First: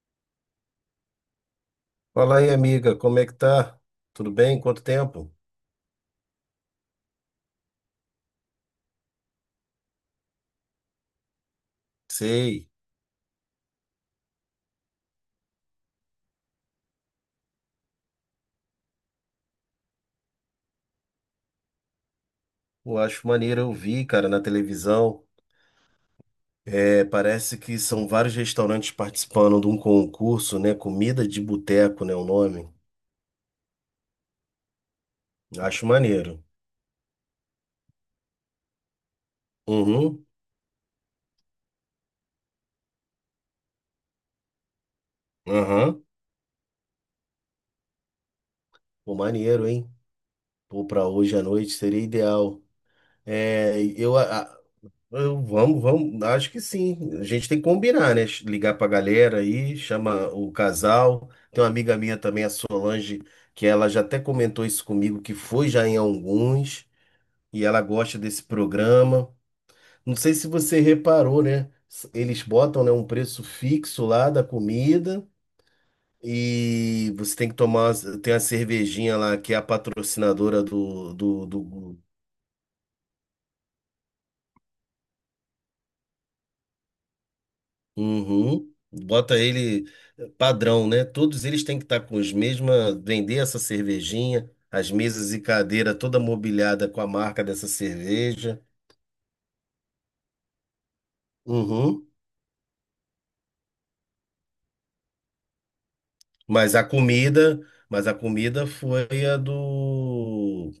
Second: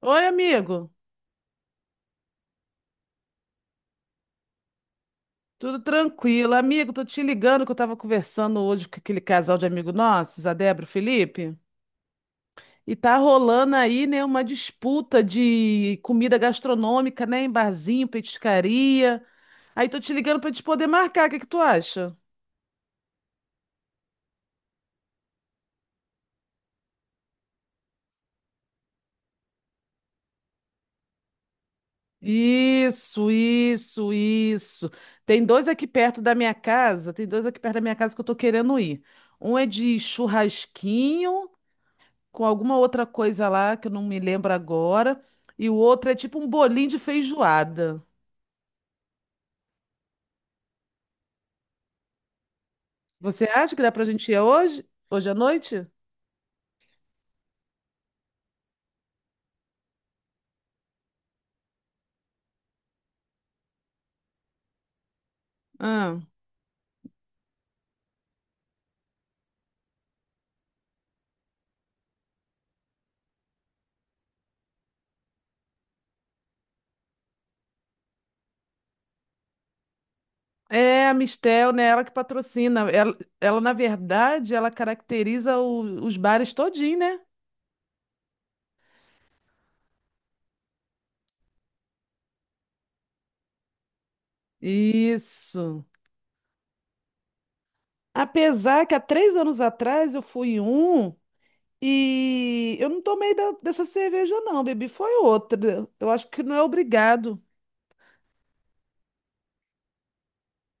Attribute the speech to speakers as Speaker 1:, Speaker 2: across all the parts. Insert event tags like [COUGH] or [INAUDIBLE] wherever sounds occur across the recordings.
Speaker 1: Oi, amigo.
Speaker 2: Fala aí, amiga, como é que tá? Tudo bem? Quanto tempo?
Speaker 1: Tudo tranquilo? Amigo, tô te ligando que eu tava conversando hoje com aquele casal de amigo nossos, a Débora e o Felipe,
Speaker 2: Sei.
Speaker 1: e tá rolando aí, né, uma disputa de comida gastronômica, né, em barzinho, petiscaria. Aí tô te ligando pra gente poder marcar, o que que tu acha?
Speaker 2: Eu acho maneiro, eu vi, cara, na televisão. É, parece que são vários restaurantes participando de um concurso, né? Comida de boteco, né? O nome.
Speaker 1: Isso, isso, isso. Tem dois
Speaker 2: Acho
Speaker 1: aqui perto da
Speaker 2: maneiro.
Speaker 1: minha casa, tem dois aqui perto da minha casa que eu tô querendo ir. Um é de
Speaker 2: Uhum.
Speaker 1: churrasquinho com alguma outra coisa lá que eu não me lembro agora. E o
Speaker 2: Aham.
Speaker 1: outro é tipo um bolinho de feijoada.
Speaker 2: Pô, maneiro, hein? Pô, pra hoje à noite seria ideal.
Speaker 1: Você acha
Speaker 2: É,
Speaker 1: que dá pra
Speaker 2: eu,
Speaker 1: gente ir
Speaker 2: a-
Speaker 1: hoje? Hoje à
Speaker 2: Vamos,
Speaker 1: noite?
Speaker 2: vamos, acho que sim. A gente tem que combinar, né? Ligar pra galera aí, chama o casal. Tem uma amiga minha também, a Solange, que ela já até comentou isso comigo, que foi já em
Speaker 1: Ah.
Speaker 2: alguns, e ela gosta desse programa. Não sei se você reparou, né? Eles botam, né, um preço fixo lá da comida e você tem que tomar, tem a cervejinha lá que é a patrocinadora
Speaker 1: É,
Speaker 2: do,
Speaker 1: a
Speaker 2: do,
Speaker 1: Mistel, né?
Speaker 2: do
Speaker 1: Ela que patrocina. Ela, na verdade, ela caracteriza os bares todinho, né?
Speaker 2: Uhum. Bota ele padrão, né? Todos eles têm que estar com os mesmos, vender essa cervejinha, as mesas e
Speaker 1: Isso.
Speaker 2: cadeira toda mobiliada com a marca dessa cerveja.
Speaker 1: Apesar que há três anos atrás eu fui em um
Speaker 2: Uhum.
Speaker 1: e eu não tomei dessa cerveja, não, bebi. Foi outra. Eu acho que não é
Speaker 2: Mas a
Speaker 1: obrigado.
Speaker 2: comida, mas a comida foi a do,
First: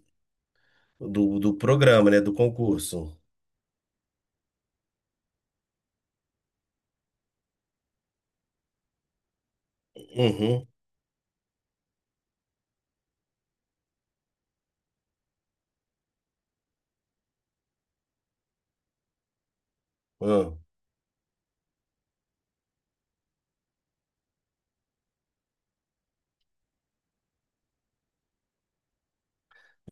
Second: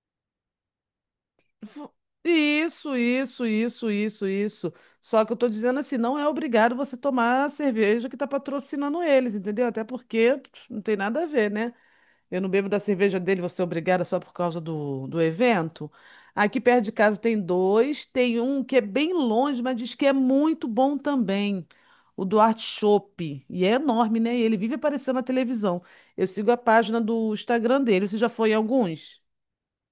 Speaker 2: do, do
Speaker 1: Fu-
Speaker 2: programa, né? Do
Speaker 1: Isso,
Speaker 2: concurso.
Speaker 1: isso, isso, isso, isso. Só que eu tô dizendo assim, não é obrigado você tomar a cerveja que tá patrocinando eles, entendeu? Até porque
Speaker 2: Uhum.
Speaker 1: pff, não tem nada a ver, né? Eu não bebo da cerveja dele, você é obrigada só por causa do evento. Aqui perto de casa tem dois, tem um que é bem longe, mas diz que é
Speaker 2: Ah,
Speaker 1: muito bom também. O Duarte Chopp. E é enorme, né? E ele vive aparecendo na televisão. Eu sigo a página do Instagram dele. Você já foi em alguns?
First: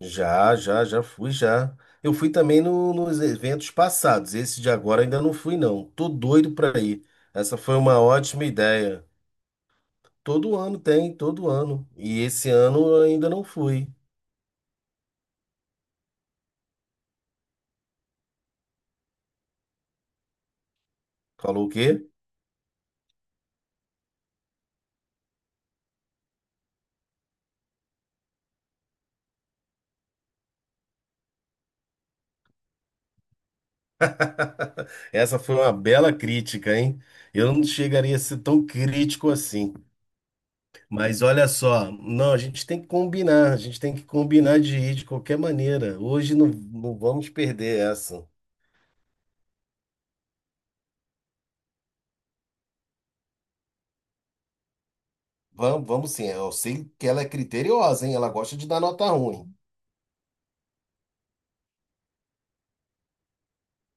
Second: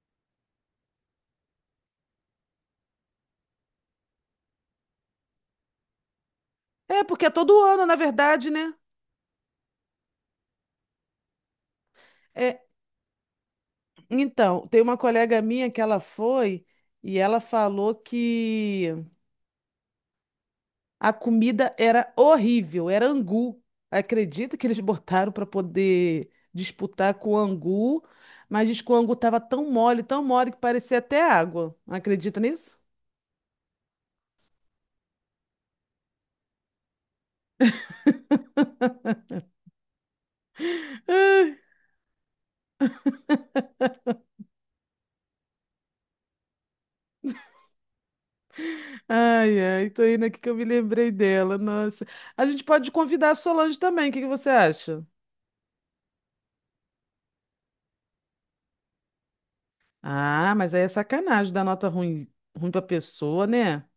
Speaker 2: Já fui, já. Eu fui também nos eventos passados. Esse de agora ainda não fui, não. Tô doido pra
Speaker 1: É,
Speaker 2: ir.
Speaker 1: porque é
Speaker 2: Essa
Speaker 1: todo
Speaker 2: foi
Speaker 1: ano, na
Speaker 2: uma ótima
Speaker 1: verdade, né?
Speaker 2: ideia. Todo ano tem, todo ano. E esse
Speaker 1: É,
Speaker 2: ano eu ainda não fui.
Speaker 1: então, tem uma colega minha que ela foi e ela falou que a
Speaker 2: Falou o
Speaker 1: comida
Speaker 2: quê?
Speaker 1: era horrível, era angu. Acredita que eles [LAUGHS] botaram para poder disputar com o angu, mas diz que o angu estava tão mole que parecia até água. Acredita nisso?
Speaker 2: [LAUGHS] Essa foi uma bela crítica, hein? Eu não chegaria a ser tão crítico assim. Mas olha
Speaker 1: Ai,
Speaker 2: só, não, a gente tem que combinar, a gente tem que combinar de ir de qualquer maneira. Hoje não, não vamos perder essa.
Speaker 1: ai, ai, tô indo aqui que eu me lembrei dela, nossa. A gente pode convidar a Solange também, o que que você acha?
Speaker 2: Vamos, vamos sim. Eu sei que ela é criteriosa, hein? Ela gosta de dar nota ruim.
Speaker 1: Ah, mas aí é sacanagem dar nota ruim, ruim pra pessoa, né?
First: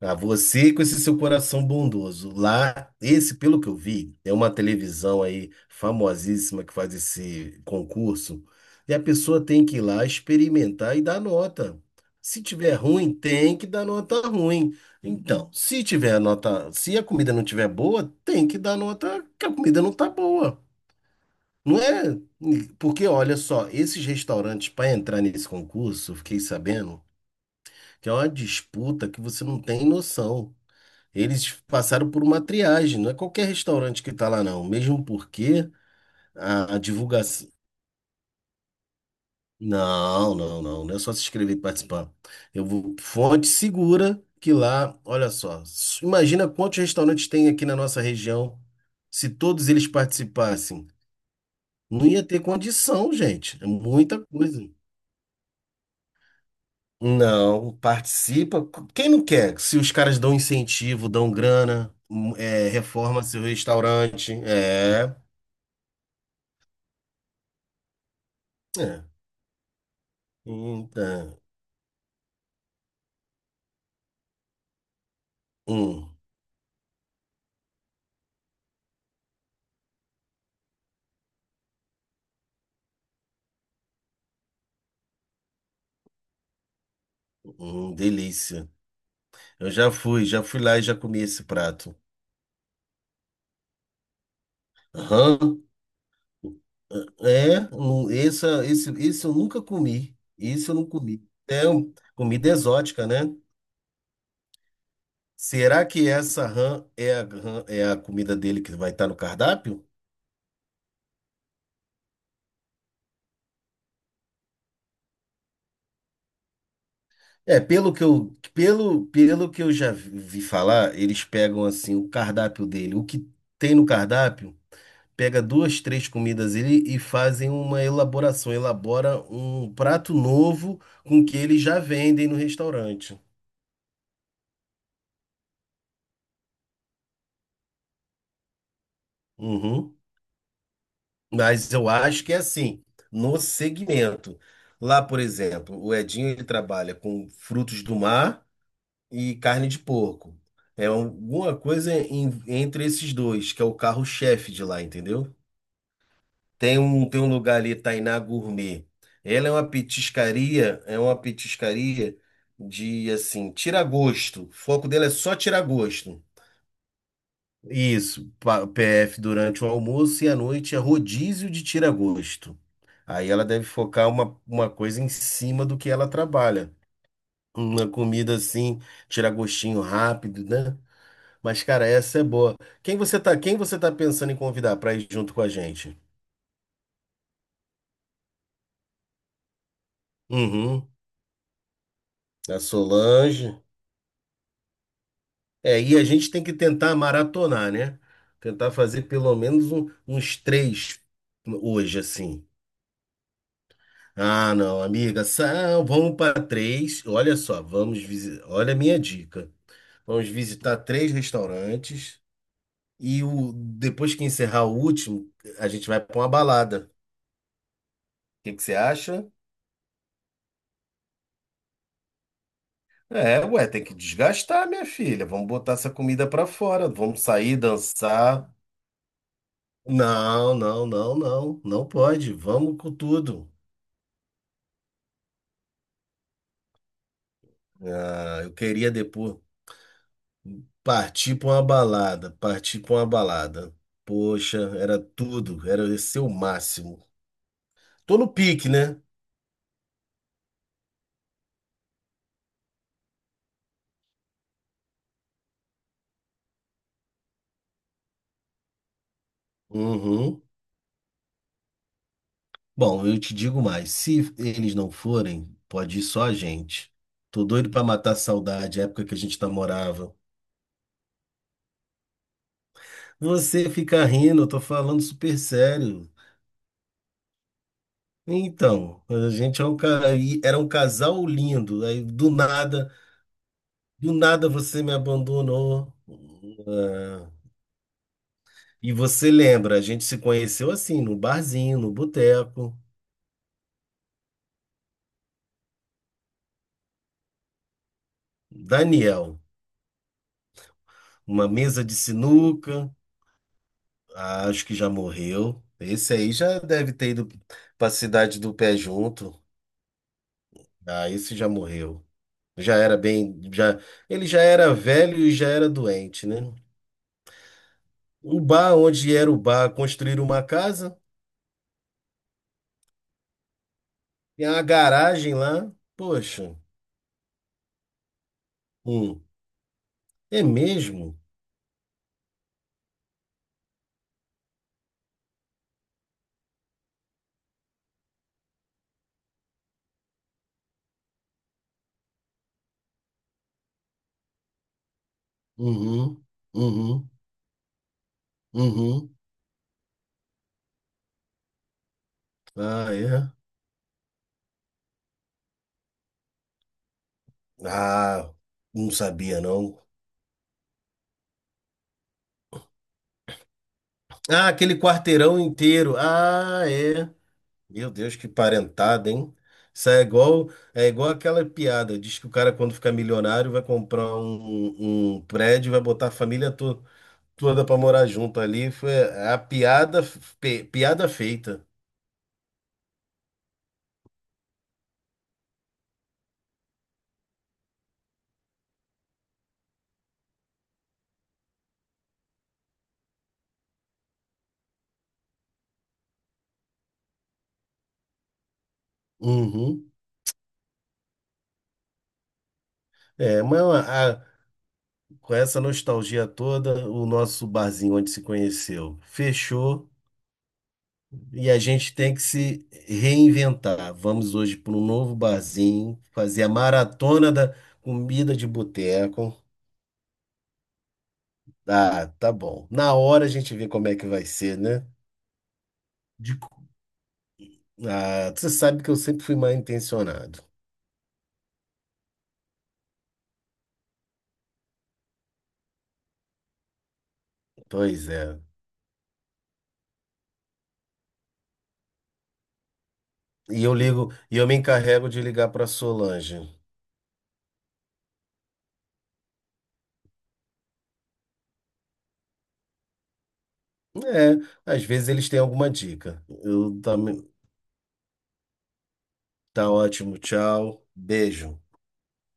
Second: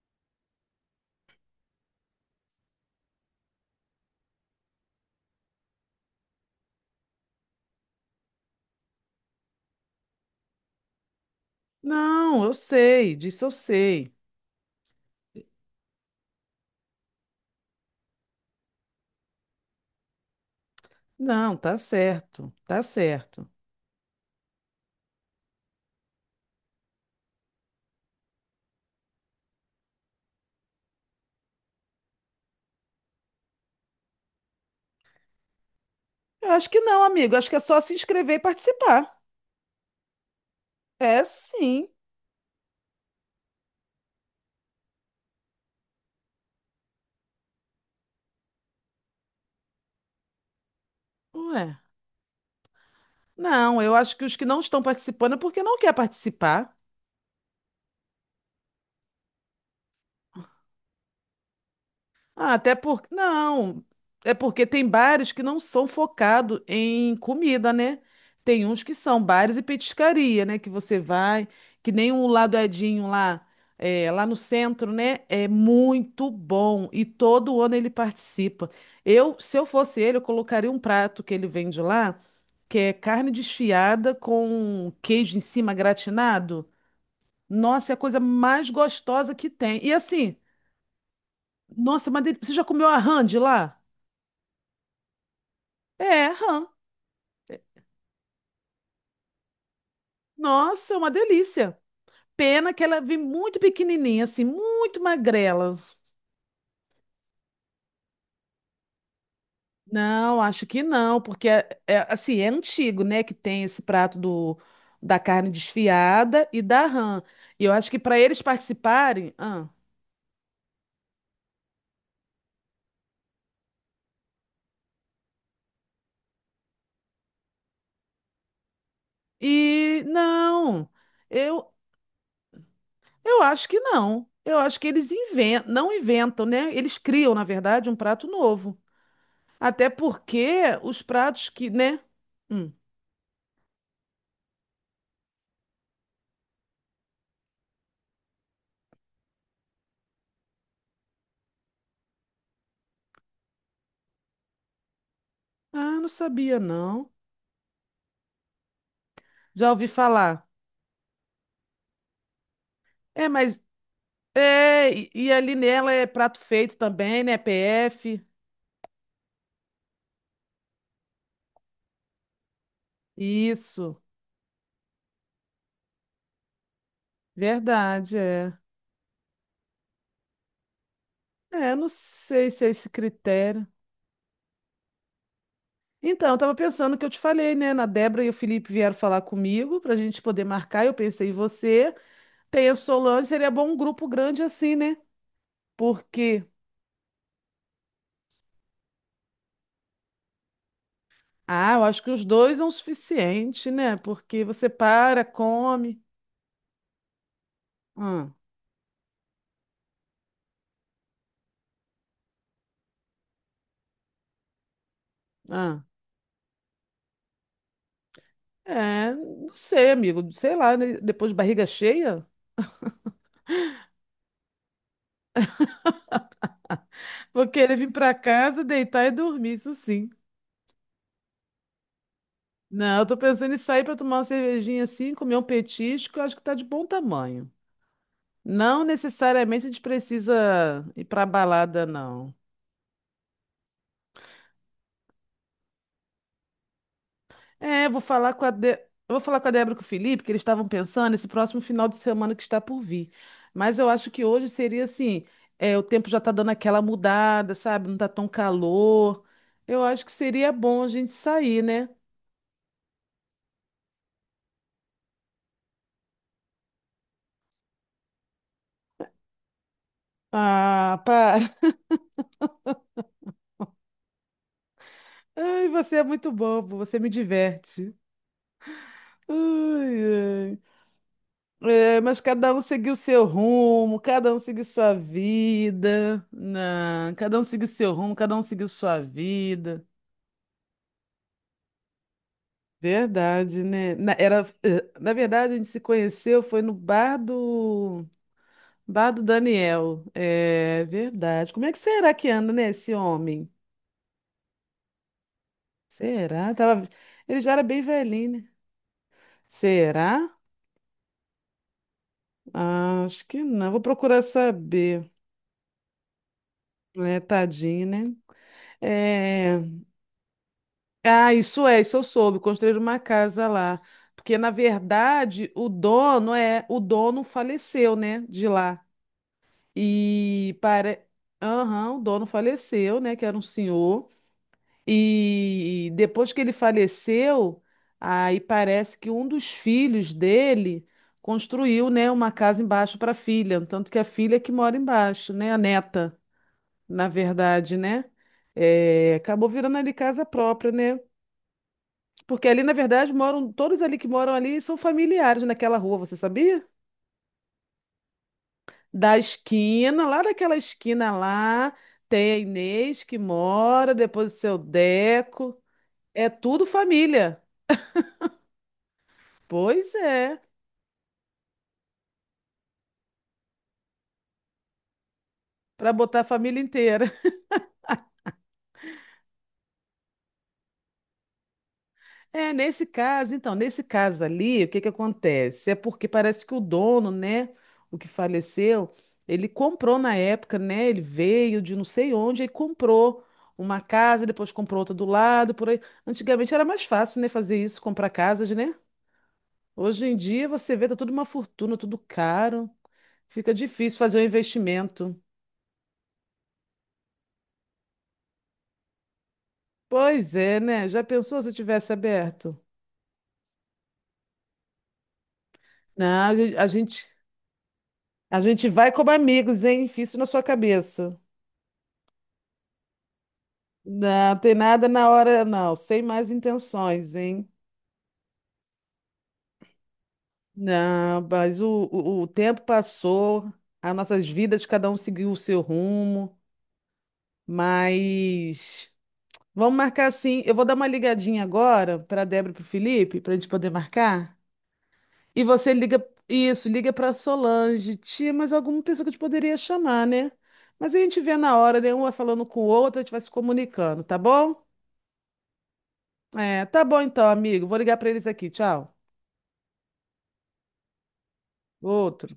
Speaker 2: Ah, você com esse seu coração bondoso. Lá, esse, pelo que eu vi, é uma televisão aí famosíssima que faz esse concurso. E a pessoa tem que ir lá experimentar e dar nota.
Speaker 1: Não,
Speaker 2: Se
Speaker 1: eu
Speaker 2: tiver ruim,
Speaker 1: sei, disso eu
Speaker 2: tem que dar
Speaker 1: sei.
Speaker 2: nota ruim. Então, se tiver nota, se a comida não tiver boa, tem que dar nota que a comida não tá boa.
Speaker 1: Não, tá
Speaker 2: Não é?
Speaker 1: certo, tá
Speaker 2: Porque olha
Speaker 1: certo.
Speaker 2: só, esses restaurantes para entrar nesse concurso, eu fiquei sabendo que é uma disputa que você não tem noção. Eles passaram por uma triagem, não é qualquer restaurante que está lá, não. Mesmo porque
Speaker 1: Eu acho
Speaker 2: a
Speaker 1: que não, amigo.
Speaker 2: divulgação.
Speaker 1: Acho que é só se inscrever e participar.
Speaker 2: Não, não, não. Não é só se
Speaker 1: É
Speaker 2: inscrever e
Speaker 1: sim.
Speaker 2: participar. Eu vou. Fonte segura que lá, olha só. Imagina quantos restaurantes tem aqui na nossa região. Se todos eles participassem,
Speaker 1: Ué.
Speaker 2: não ia ter condição, gente. É
Speaker 1: Não, eu acho
Speaker 2: muita
Speaker 1: que os que não
Speaker 2: coisa.
Speaker 1: estão participando é porque não quer participar.
Speaker 2: Não, participa. Quem não quer? Se os caras dão incentivo, dão grana,
Speaker 1: Ah,
Speaker 2: é,
Speaker 1: até porque.
Speaker 2: reforma seu
Speaker 1: Não,
Speaker 2: restaurante.
Speaker 1: é porque tem
Speaker 2: É.
Speaker 1: bares que não são focados em comida, né? Tem uns que
Speaker 2: É.
Speaker 1: são bares e petiscaria, né? Que você
Speaker 2: Eita,
Speaker 1: vai, que nem o Ladoedinho lá, é, lá no centro, né? É
Speaker 2: hum,
Speaker 1: muito bom. E todo ano ele participa. Eu, se eu fosse ele, eu colocaria um prato que ele vende lá, que é carne desfiada com queijo em cima gratinado. Nossa, é a coisa mais
Speaker 2: delícia.
Speaker 1: gostosa que
Speaker 2: Eu
Speaker 1: tem. E assim,
Speaker 2: já fui lá e já comi esse prato.
Speaker 1: nossa, mas você já comeu a hand lá?
Speaker 2: Aham.
Speaker 1: É, rã.
Speaker 2: Esse eu nunca comi. Isso eu não
Speaker 1: Nossa, é uma
Speaker 2: comi. É
Speaker 1: delícia.
Speaker 2: comida
Speaker 1: Pena que ela é
Speaker 2: exótica,
Speaker 1: vem
Speaker 2: né?
Speaker 1: muito pequenininha, assim, muito magrela.
Speaker 2: Será que essa rã é é a comida dele que vai estar no cardápio?
Speaker 1: Não, acho que não, porque é, é, assim, é antigo, né, que tem esse prato do, da carne desfiada e da rã.
Speaker 2: É,
Speaker 1: E eu acho
Speaker 2: pelo
Speaker 1: que
Speaker 2: que
Speaker 1: para eles participarem,
Speaker 2: pelo que
Speaker 1: ah,
Speaker 2: eu já vi falar, eles pegam assim o cardápio dele, o que tem no cardápio. Pega duas, três comidas ele e fazem uma elaboração, elabora um
Speaker 1: e
Speaker 2: prato novo
Speaker 1: não.
Speaker 2: com que eles
Speaker 1: Eu
Speaker 2: já vendem no restaurante.
Speaker 1: eu acho que não. Eu acho que eles inventam, não inventam, né? Eles criam, na verdade, um prato novo. Até
Speaker 2: Uhum.
Speaker 1: porque os pratos que,
Speaker 2: Mas eu
Speaker 1: né?
Speaker 2: acho que é
Speaker 1: Hum.
Speaker 2: assim, no segmento. Lá, por exemplo, o Edinho ele trabalha com frutos do mar e carne de porco. É alguma coisa entre esses dois, que é o carro-chefe de lá, entendeu?
Speaker 1: Ah, não sabia não.
Speaker 2: Tem um lugar ali, Tainá Gourmet. Ela
Speaker 1: Já ouvi falar.
Speaker 2: é uma petiscaria de,
Speaker 1: É,
Speaker 2: assim,
Speaker 1: mas
Speaker 2: tira gosto. O foco
Speaker 1: é,
Speaker 2: dela é
Speaker 1: e
Speaker 2: só
Speaker 1: ali
Speaker 2: tirar
Speaker 1: nela é
Speaker 2: gosto.
Speaker 1: prato feito também, né? PF.
Speaker 2: Isso, PF durante o almoço e à noite é rodízio de tira gosto. Aí ela deve
Speaker 1: Isso.
Speaker 2: focar uma coisa em cima do que ela trabalha. Uma
Speaker 1: Verdade,
Speaker 2: comida
Speaker 1: é.
Speaker 2: assim, tira gostinho rápido, né? Mas,
Speaker 1: É, eu
Speaker 2: cara,
Speaker 1: não
Speaker 2: essa é
Speaker 1: sei
Speaker 2: boa.
Speaker 1: se é esse
Speaker 2: Quem
Speaker 1: critério.
Speaker 2: você tá pensando em convidar para ir junto com a gente?
Speaker 1: Então, eu tava pensando o que eu te falei, né? Na Débora e o Felipe vieram falar comigo pra gente poder marcar.
Speaker 2: Uhum.
Speaker 1: Eu pensei em você.
Speaker 2: A
Speaker 1: Tem a Solange, seria
Speaker 2: Solange.
Speaker 1: bom um grupo grande assim, né?
Speaker 2: É, e a gente tem
Speaker 1: Porque,
Speaker 2: que tentar maratonar, né? Tentar fazer pelo menos uns três
Speaker 1: ah, eu
Speaker 2: hoje,
Speaker 1: acho que os
Speaker 2: assim.
Speaker 1: dois é o suficiente, né? Porque
Speaker 2: Ah,
Speaker 1: você
Speaker 2: não,
Speaker 1: para,
Speaker 2: amiga,
Speaker 1: come.
Speaker 2: vamos para três. Olha só, vamos
Speaker 1: Hum,
Speaker 2: visitar. Olha a minha dica. Vamos visitar três restaurantes e depois que encerrar o último, a
Speaker 1: Ah,
Speaker 2: gente vai para uma balada. O que que você
Speaker 1: é,
Speaker 2: acha?
Speaker 1: não sei, amigo. Sei lá, né? Depois de barriga cheia,
Speaker 2: É, ué, tem que desgastar, minha filha. Vamos botar essa comida para fora. Vamos
Speaker 1: vou
Speaker 2: sair,
Speaker 1: querer vir pra
Speaker 2: dançar.
Speaker 1: casa, deitar e dormir, isso sim.
Speaker 2: Não, não, não, não. Não pode. Vamos com
Speaker 1: Não, eu tô
Speaker 2: tudo.
Speaker 1: pensando em sair pra tomar uma cervejinha assim, comer um petisco, eu acho que tá de bom tamanho.
Speaker 2: Ah, eu
Speaker 1: Não
Speaker 2: queria depois
Speaker 1: necessariamente a gente precisa ir pra
Speaker 2: partir pra uma
Speaker 1: balada,
Speaker 2: balada,
Speaker 1: não.
Speaker 2: partir pra uma balada. Poxa, era tudo, era esse o máximo.
Speaker 1: É, vou
Speaker 2: Tô no
Speaker 1: falar com a
Speaker 2: pique,
Speaker 1: De... eu
Speaker 2: né?
Speaker 1: vou falar com a Débora e com o Felipe, que eles estavam pensando nesse próximo final de semana que está por vir. Mas eu acho que hoje seria assim, é, o tempo já está dando aquela mudada, sabe? Não está tão calor. Eu acho que
Speaker 2: Uhum.
Speaker 1: seria bom a gente sair, né?
Speaker 2: Bom, eu te digo mais, se eles não forem, pode ir só a gente. Tô doido pra matar a saudade, a época que a gente namorava.
Speaker 1: Ah, para. [LAUGHS]
Speaker 2: Você fica rindo, eu tô falando super
Speaker 1: Ai, você é
Speaker 2: sério.
Speaker 1: muito bobo, você me diverte.
Speaker 2: Então, a gente é
Speaker 1: Ai, ai.
Speaker 2: era um casal lindo,
Speaker 1: É,
Speaker 2: aí
Speaker 1: mas cada um seguiu seu rumo,
Speaker 2: do
Speaker 1: cada um
Speaker 2: nada
Speaker 1: seguiu
Speaker 2: você
Speaker 1: sua
Speaker 2: me abandonou.
Speaker 1: vida. Não,
Speaker 2: Ah,
Speaker 1: cada um seguiu seu rumo, cada um seguiu
Speaker 2: e
Speaker 1: sua
Speaker 2: você lembra, a
Speaker 1: vida.
Speaker 2: gente se conheceu assim, no barzinho, no boteco.
Speaker 1: Verdade, né? Na, era, eh, na verdade, a gente se conheceu foi no bar do
Speaker 2: Daniel,
Speaker 1: Daniel. É
Speaker 2: uma
Speaker 1: verdade. Como é que
Speaker 2: mesa de
Speaker 1: será que anda, né,
Speaker 2: sinuca.
Speaker 1: esse homem?
Speaker 2: Ah, acho que já morreu. Esse aí
Speaker 1: Será?
Speaker 2: já
Speaker 1: Tava,
Speaker 2: deve ter ido
Speaker 1: ele já era bem
Speaker 2: para a cidade
Speaker 1: velhinho, né?
Speaker 2: do pé junto.
Speaker 1: Será?
Speaker 2: Ah, esse já morreu. Já era
Speaker 1: Ah, acho
Speaker 2: bem,
Speaker 1: que não.
Speaker 2: já,
Speaker 1: Vou procurar
Speaker 2: ele já era
Speaker 1: saber.
Speaker 2: velho e já era doente, né?
Speaker 1: É, tadinho, né?
Speaker 2: O bar onde era o
Speaker 1: É...
Speaker 2: bar, construíram uma casa,
Speaker 1: Ah, isso é, isso eu soube. Construíram uma casa lá. Porque,
Speaker 2: tem
Speaker 1: na
Speaker 2: uma garagem
Speaker 1: verdade, o
Speaker 2: lá.
Speaker 1: dono
Speaker 2: Poxa,
Speaker 1: é, o dono faleceu, né, de lá.
Speaker 2: hum, é
Speaker 1: E para...
Speaker 2: mesmo?
Speaker 1: Aham, o dono faleceu, né? Que era um senhor. E depois que ele faleceu, aí parece que um dos filhos dele construiu, né, uma casa embaixo para a filha. Tanto que a filha é que mora embaixo, né? A neta,
Speaker 2: Uhum,
Speaker 1: na
Speaker 2: uhum,
Speaker 1: verdade, né?
Speaker 2: uhum.
Speaker 1: É, acabou virando ali casa própria, né? Porque ali, na
Speaker 2: Ah,
Speaker 1: verdade,
Speaker 2: é.
Speaker 1: moram, todos ali que moram ali são familiares naquela rua, você sabia?
Speaker 2: Ah, não
Speaker 1: Da
Speaker 2: sabia não.
Speaker 1: esquina, lá daquela esquina lá, tem a Inês que mora, depois o
Speaker 2: Ah,
Speaker 1: seu
Speaker 2: aquele quarteirão
Speaker 1: Deco.
Speaker 2: inteiro.
Speaker 1: É
Speaker 2: Ah,
Speaker 1: tudo
Speaker 2: é.
Speaker 1: família.
Speaker 2: Meu Deus, que parentada, hein? Isso
Speaker 1: Pois
Speaker 2: é
Speaker 1: é,
Speaker 2: igual, é igual aquela piada. Diz que o cara, quando ficar milionário, vai comprar um prédio e vai
Speaker 1: para
Speaker 2: botar a
Speaker 1: botar a família inteira. [LAUGHS]
Speaker 2: toda pra morar junto ali. Foi a piada, piada feita.
Speaker 1: É, nesse caso, então, nesse caso ali, o que que acontece? É porque parece que o dono, né, o que faleceu, ele comprou na época, né? Ele veio de não sei onde e comprou uma casa, depois comprou outra do lado, por aí. Antigamente era mais fácil, né, fazer isso, comprar casas, né?
Speaker 2: Uhum.
Speaker 1: Hoje em dia você vê, tá tudo uma fortuna, tudo caro.
Speaker 2: É,
Speaker 1: Fica
Speaker 2: mas
Speaker 1: difícil fazer um investimento.
Speaker 2: com essa nostalgia toda, o nosso barzinho onde se conheceu fechou.
Speaker 1: Pois é, né? Já pensou
Speaker 2: E
Speaker 1: se
Speaker 2: a
Speaker 1: tivesse
Speaker 2: gente tem que
Speaker 1: aberto?
Speaker 2: se reinventar. Vamos hoje para um novo barzinho,
Speaker 1: Não,
Speaker 2: fazer a maratona da comida
Speaker 1: a
Speaker 2: de
Speaker 1: gente vai como
Speaker 2: boteco.
Speaker 1: amigos, hein? Fiz isso na sua cabeça.
Speaker 2: Ah, tá bom. Na hora a gente vê como é que vai
Speaker 1: Não, tem
Speaker 2: ser, né?
Speaker 1: nada na hora, não. Sem mais
Speaker 2: De-
Speaker 1: intenções, hein?
Speaker 2: Ah, você sabe que eu sempre fui mal intencionado.
Speaker 1: Não, mas o tempo passou, as nossas vidas, cada um seguiu o seu rumo,
Speaker 2: Pois é.
Speaker 1: mas vamos marcar sim. Eu vou dar uma ligadinha agora para a Débora e para o Felipe, para a gente
Speaker 2: E
Speaker 1: poder
Speaker 2: eu ligo, e
Speaker 1: marcar.
Speaker 2: eu me encarrego de
Speaker 1: E
Speaker 2: ligar para
Speaker 1: você liga,
Speaker 2: Solange.
Speaker 1: isso, liga pra Solange, tia, mas alguma pessoa que a gente poderia chamar, né? Mas a gente vê na hora, né? Uma falando com o outro, a gente vai se comunicando, tá bom?
Speaker 2: É, às vezes eles têm alguma dica.
Speaker 1: É,
Speaker 2: Eu
Speaker 1: tá bom
Speaker 2: também.
Speaker 1: então, amigo. Vou ligar pra eles aqui. Tchau.
Speaker 2: Tá ótimo, tchau. Beijo.
Speaker 1: Outro.